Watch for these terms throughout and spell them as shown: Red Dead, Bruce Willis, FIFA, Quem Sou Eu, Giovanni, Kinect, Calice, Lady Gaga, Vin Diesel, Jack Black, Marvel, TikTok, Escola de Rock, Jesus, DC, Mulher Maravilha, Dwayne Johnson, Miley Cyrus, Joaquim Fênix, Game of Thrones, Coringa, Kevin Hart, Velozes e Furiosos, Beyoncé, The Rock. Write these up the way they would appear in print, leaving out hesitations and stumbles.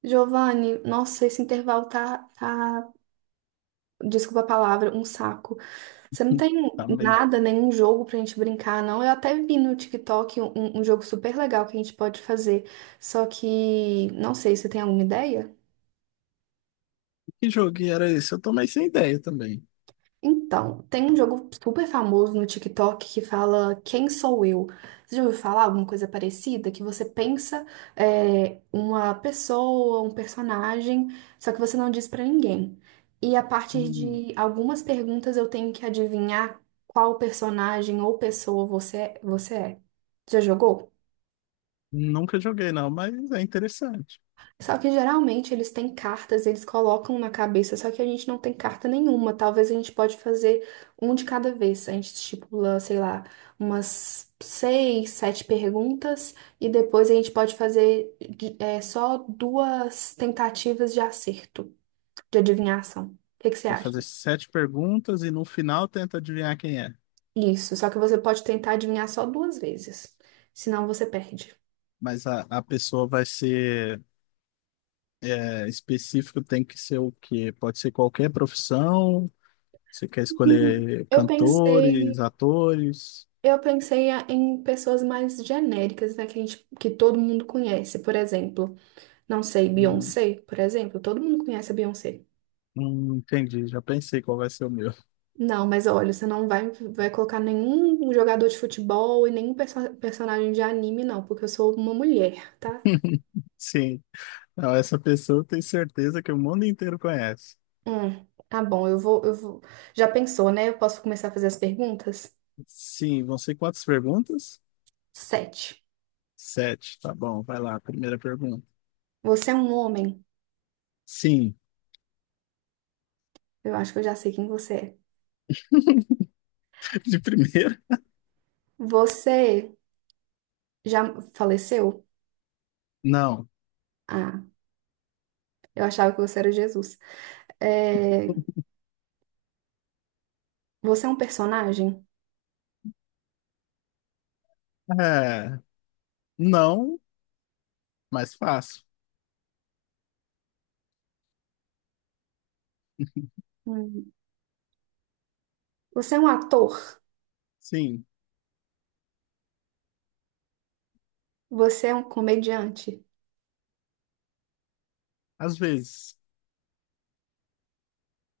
Giovanni, nossa, esse intervalo tá, desculpa a palavra, um saco. Você não tem Tá mesmo. nada, nenhum jogo pra gente brincar, não? Eu até vi no TikTok um jogo super legal que a gente pode fazer, só que não sei, você tem alguma ideia? Que jogo que era esse? Eu tomei sem ideia também. Então, tem um jogo super famoso no TikTok que fala Quem Sou Eu? Você já ouviu falar alguma coisa parecida? Que você pensa uma pessoa, um personagem, só que você não diz pra ninguém. E a partir Hum, de algumas perguntas eu tenho que adivinhar qual personagem ou pessoa você é. Já jogou? Nunca joguei, não, mas é interessante. Só que geralmente eles têm cartas, eles colocam na cabeça, só que a gente não tem carta nenhuma. Talvez a gente pode fazer um de cada vez. A gente estipula, sei lá, umas seis, sete perguntas e depois a gente pode fazer só duas tentativas de acerto, de adivinhação. O que você Vai fazer acha? sete perguntas e no final tenta adivinhar quem é. Isso, só que você pode tentar adivinhar só duas vezes, senão você perde. Mas a pessoa vai ser específico, tem que ser o quê? Pode ser qualquer profissão. Você quer escolher Eu pensei. cantores, atores? Eu pensei em pessoas mais genéricas, né, que que todo mundo conhece. Por exemplo, não sei, Hum, Beyoncé, por exemplo, todo mundo conhece a Beyoncé. Entendi, já pensei qual vai ser o meu. Não, mas olha, você não vai, vai colocar nenhum jogador de futebol e nenhum personagem de anime, não, porque eu sou uma mulher, tá? Sim. Não, essa pessoa eu tenho certeza que o mundo inteiro conhece. Tá bom, eu vou. Já pensou, né? Eu posso começar a fazer as perguntas? Sim, vão ser quantas perguntas? Sete. Sete, tá bom, vai lá, primeira pergunta. Você é um homem? Sim. Eu acho que eu já sei quem você é. De primeira? Você já faleceu? Não. Ah, eu achava que você era Jesus. É, você é um personagem? É, não, mas fácil. Hum, Você é um ator? Sim, Você é um comediante? às vezes.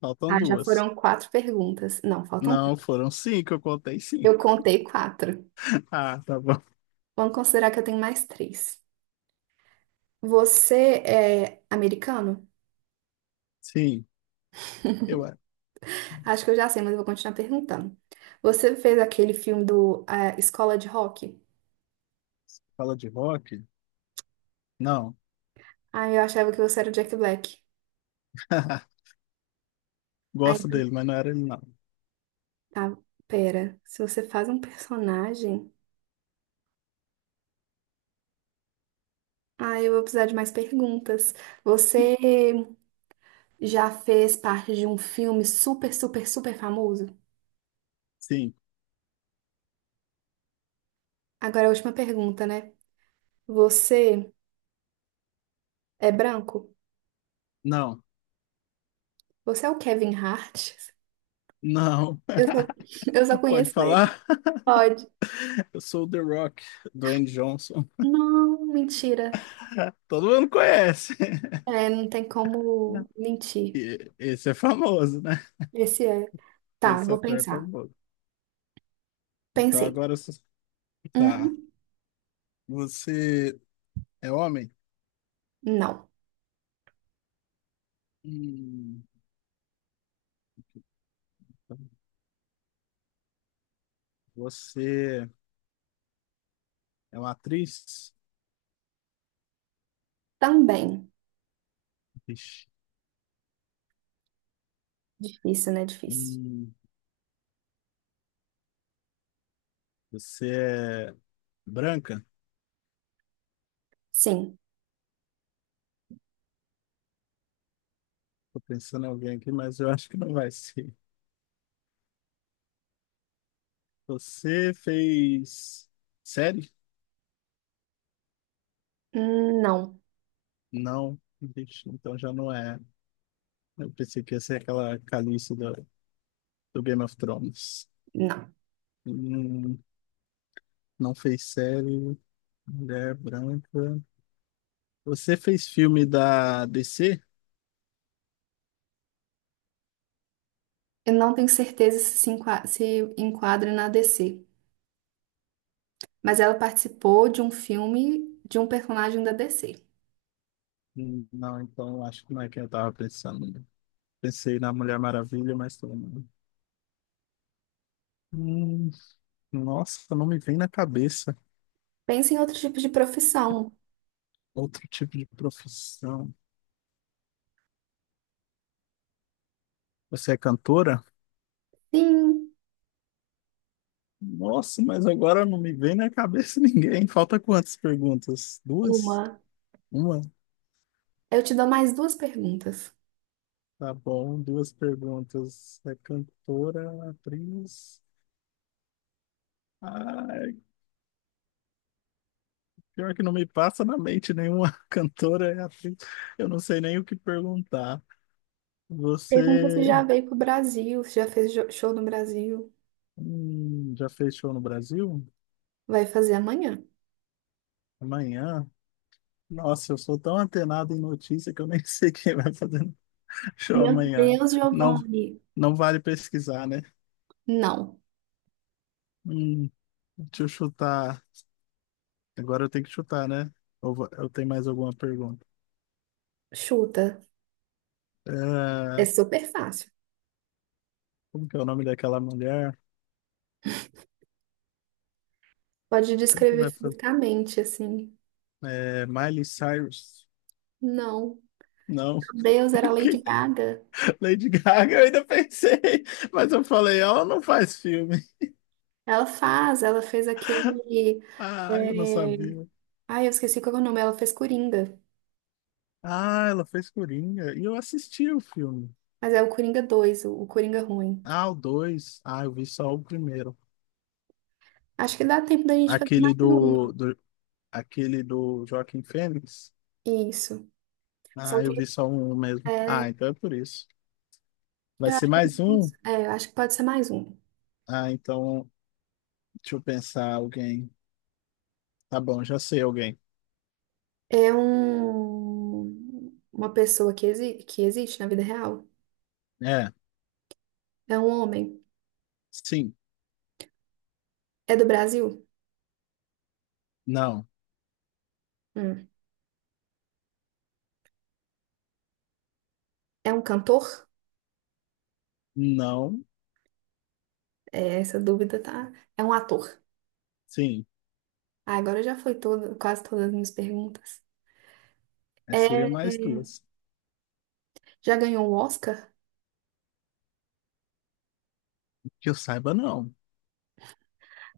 Faltam Ah, já duas. foram quatro perguntas. Não, faltam três. Não, foram cinco, eu contei Eu cinco. contei quatro. Ah, tá bom. Vamos considerar que eu tenho mais três. Você é americano? Sim, eu é. Acho que eu já sei, mas eu vou continuar perguntando. Você fez aquele filme do Escola de Rock? Fala de rock? Não. Ah, eu achava que você era o Jack Black. Gosto Aí, dele, mas não era ele, não. tá, pera. Se você faz um personagem. Ah, eu vou precisar de mais perguntas. Você. Já fez parte de um filme super, super, super famoso? Sim, Agora é a última pergunta, né? Você é branco? não, Você é o Kevin Hart? não. Eu só, eu só Pode conheço ele. falar? Pode. Eu sou o The Rock, Dwayne Johnson. Não, mentira. Todo mundo conhece. É, não tem como mentir. E- Esse é famoso, né? Esse é. Tá, Esse vou ator é pensar. famoso. Então Pensei. agora você. Tá. Uhum. Você é homem? Não. Hum. Você é uma atriz? Também. Ixi. Difícil, né? Difícil. Hum. Você é branca? Sim. Tô pensando em alguém aqui, mas eu acho que não vai ser. Você fez série? Não. Não. Ixi, então já não é. Eu pensei que ia ser aquela Calice do Game of Thrones. Não. Hum. Não fez série, mulher branca. Você fez filme da DC? Eu não tenho certeza se enquadra na DC, mas ela participou de um filme de um personagem da DC. Hum. Não, então acho que não é quem eu tava pensando. Pensei na Mulher Maravilha, mas também não. Hum, Nossa, não me vem na cabeça Pensa em outro tipo de profissão. outro tipo de profissão. Você é cantora? Sim, Nossa, mas agora não me vem na cabeça ninguém. Falta quantas perguntas? Duas? uma. Uma? Eu te dou mais duas perguntas. Tá bom, duas perguntas. É cantora, atriz? Ah, pior que não me passa na mente nenhuma cantora é atriz. Eu não sei nem o que perguntar. Pergunta se Você já veio pro Brasil, se já fez show no Brasil. Já fez show no Brasil? Vai fazer amanhã. Amanhã? Nossa, eu sou tão antenado em notícia que eu nem sei quem vai fazer show Meu amanhã. Deus, Não, Giovanni. não vale pesquisar, né? Não. Hum, Deixa eu chutar. Agora eu tenho que chutar, né? Ou eu tenho mais alguma pergunta? Chuta. É É, super fácil. Como que é o nome daquela mulher? Pode Quem que descrever vai fazer? fisicamente, assim. É, Miley Cyrus? Não. Não. Meu Deus, era Lady Gaga. Lady Gaga, eu ainda pensei, mas eu falei, ela não faz filme. Ela fez aquele. Ah, eu não é, sabia. Ai, eu esqueci qual é o nome. Ela fez Coringa. Ah, ela fez Coringa. E eu assisti o filme. Mas é o Coringa 2, o Coringa ruim. Ah, o dois. Ah, eu vi só o primeiro. Acho que dá tempo da gente fazer Aquele mais uma. do, do, aquele do Joaquim Fênix. Isso. Só Ah, eu que vi só um mesmo. Ah, é, então é por isso. Vai eu ser acho que, a mais gente um? Eu acho que pode ser mais um. Ah, então, deixa eu pensar alguém. Tá bom, já sei alguém. É uma pessoa que, exi que existe na vida real. É, É um homem. sim. É do Brasil? Não. Hum. É um cantor? Não. É, essa dúvida tá. É um ator. Sim. Ah, agora já foi todo, quase todas as minhas perguntas. É, seriam É, mais duas. já ganhou um Oscar? Que eu saiba, não.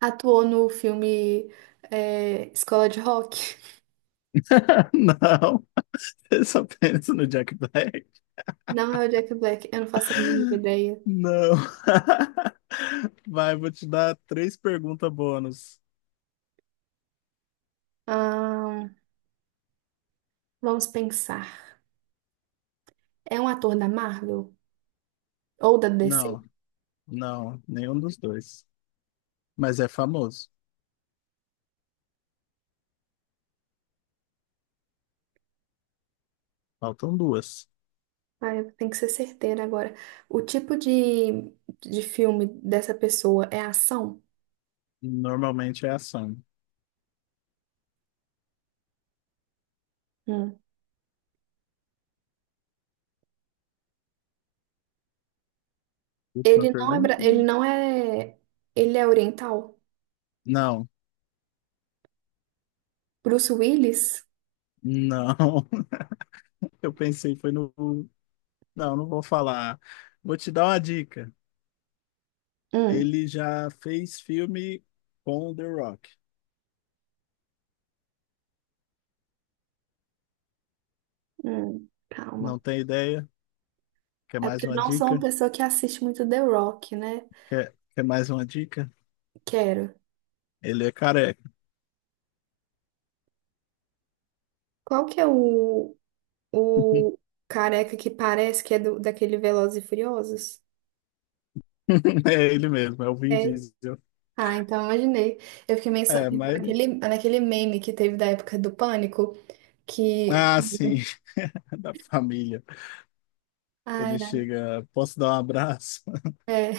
Atuou no filme Escola de Rock? Não, eu só penso no Jack Black. Não é o Jack Black, eu não faço a mínima ideia. Não. Vai, vou te dar três perguntas bônus. Ahn, vamos pensar. É um ator da Marvel? Ou da DC? Não, não, nenhum dos dois. Mas é famoso. Faltam duas. Ah, eu tenho que ser certeira agora. O tipo de filme dessa pessoa é ação? Normalmente é ação. Hum. Última pergunta? Ele não é, ele é oriental? Não, Bruce Willis? não. Eu pensei, foi no. Não, não vou falar. Vou te dar uma dica. Hum, Ele já fez filme com o The Rock. Calma. Não tem ideia? Quer É mais porque eu uma não sou uma dica? pessoa que assiste muito The Rock, né? Quer mais uma dica? Quero. Ele é careca. Qual que é o careca que parece que é daquele Velozes e Furiosos? É ele mesmo, é o Vin É. Diesel. Ah, então imaginei. Eu fiquei meio pensando É, mas ele... naquele meme que teve da época do pânico, que. Ah, sim. Da família. Ai, Ele ai, chega, posso dar um abraço? é.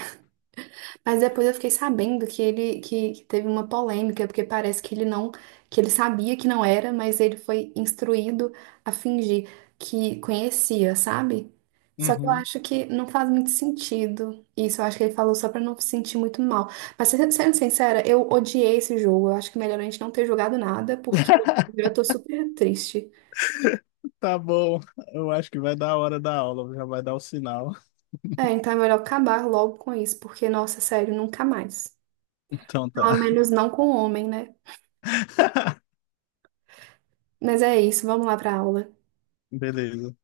Mas depois eu fiquei sabendo que teve uma polêmica, porque parece que ele sabia que não era, mas ele foi instruído a fingir que conhecia, sabe? Só que eu Uhum. acho que não faz muito sentido isso. Eu acho que ele falou só pra não se sentir muito mal. Mas sendo sincera, eu odiei esse jogo. Eu acho que é melhor a gente não ter jogado nada, porque eu tô super triste. Tá bom, eu acho que vai dar a hora da aula, já vai dar o sinal. É, então é melhor acabar logo com isso, porque, nossa, sério, nunca mais. Então Pelo tá. menos não com o homem, né? Mas é isso, vamos lá pra aula. Beleza.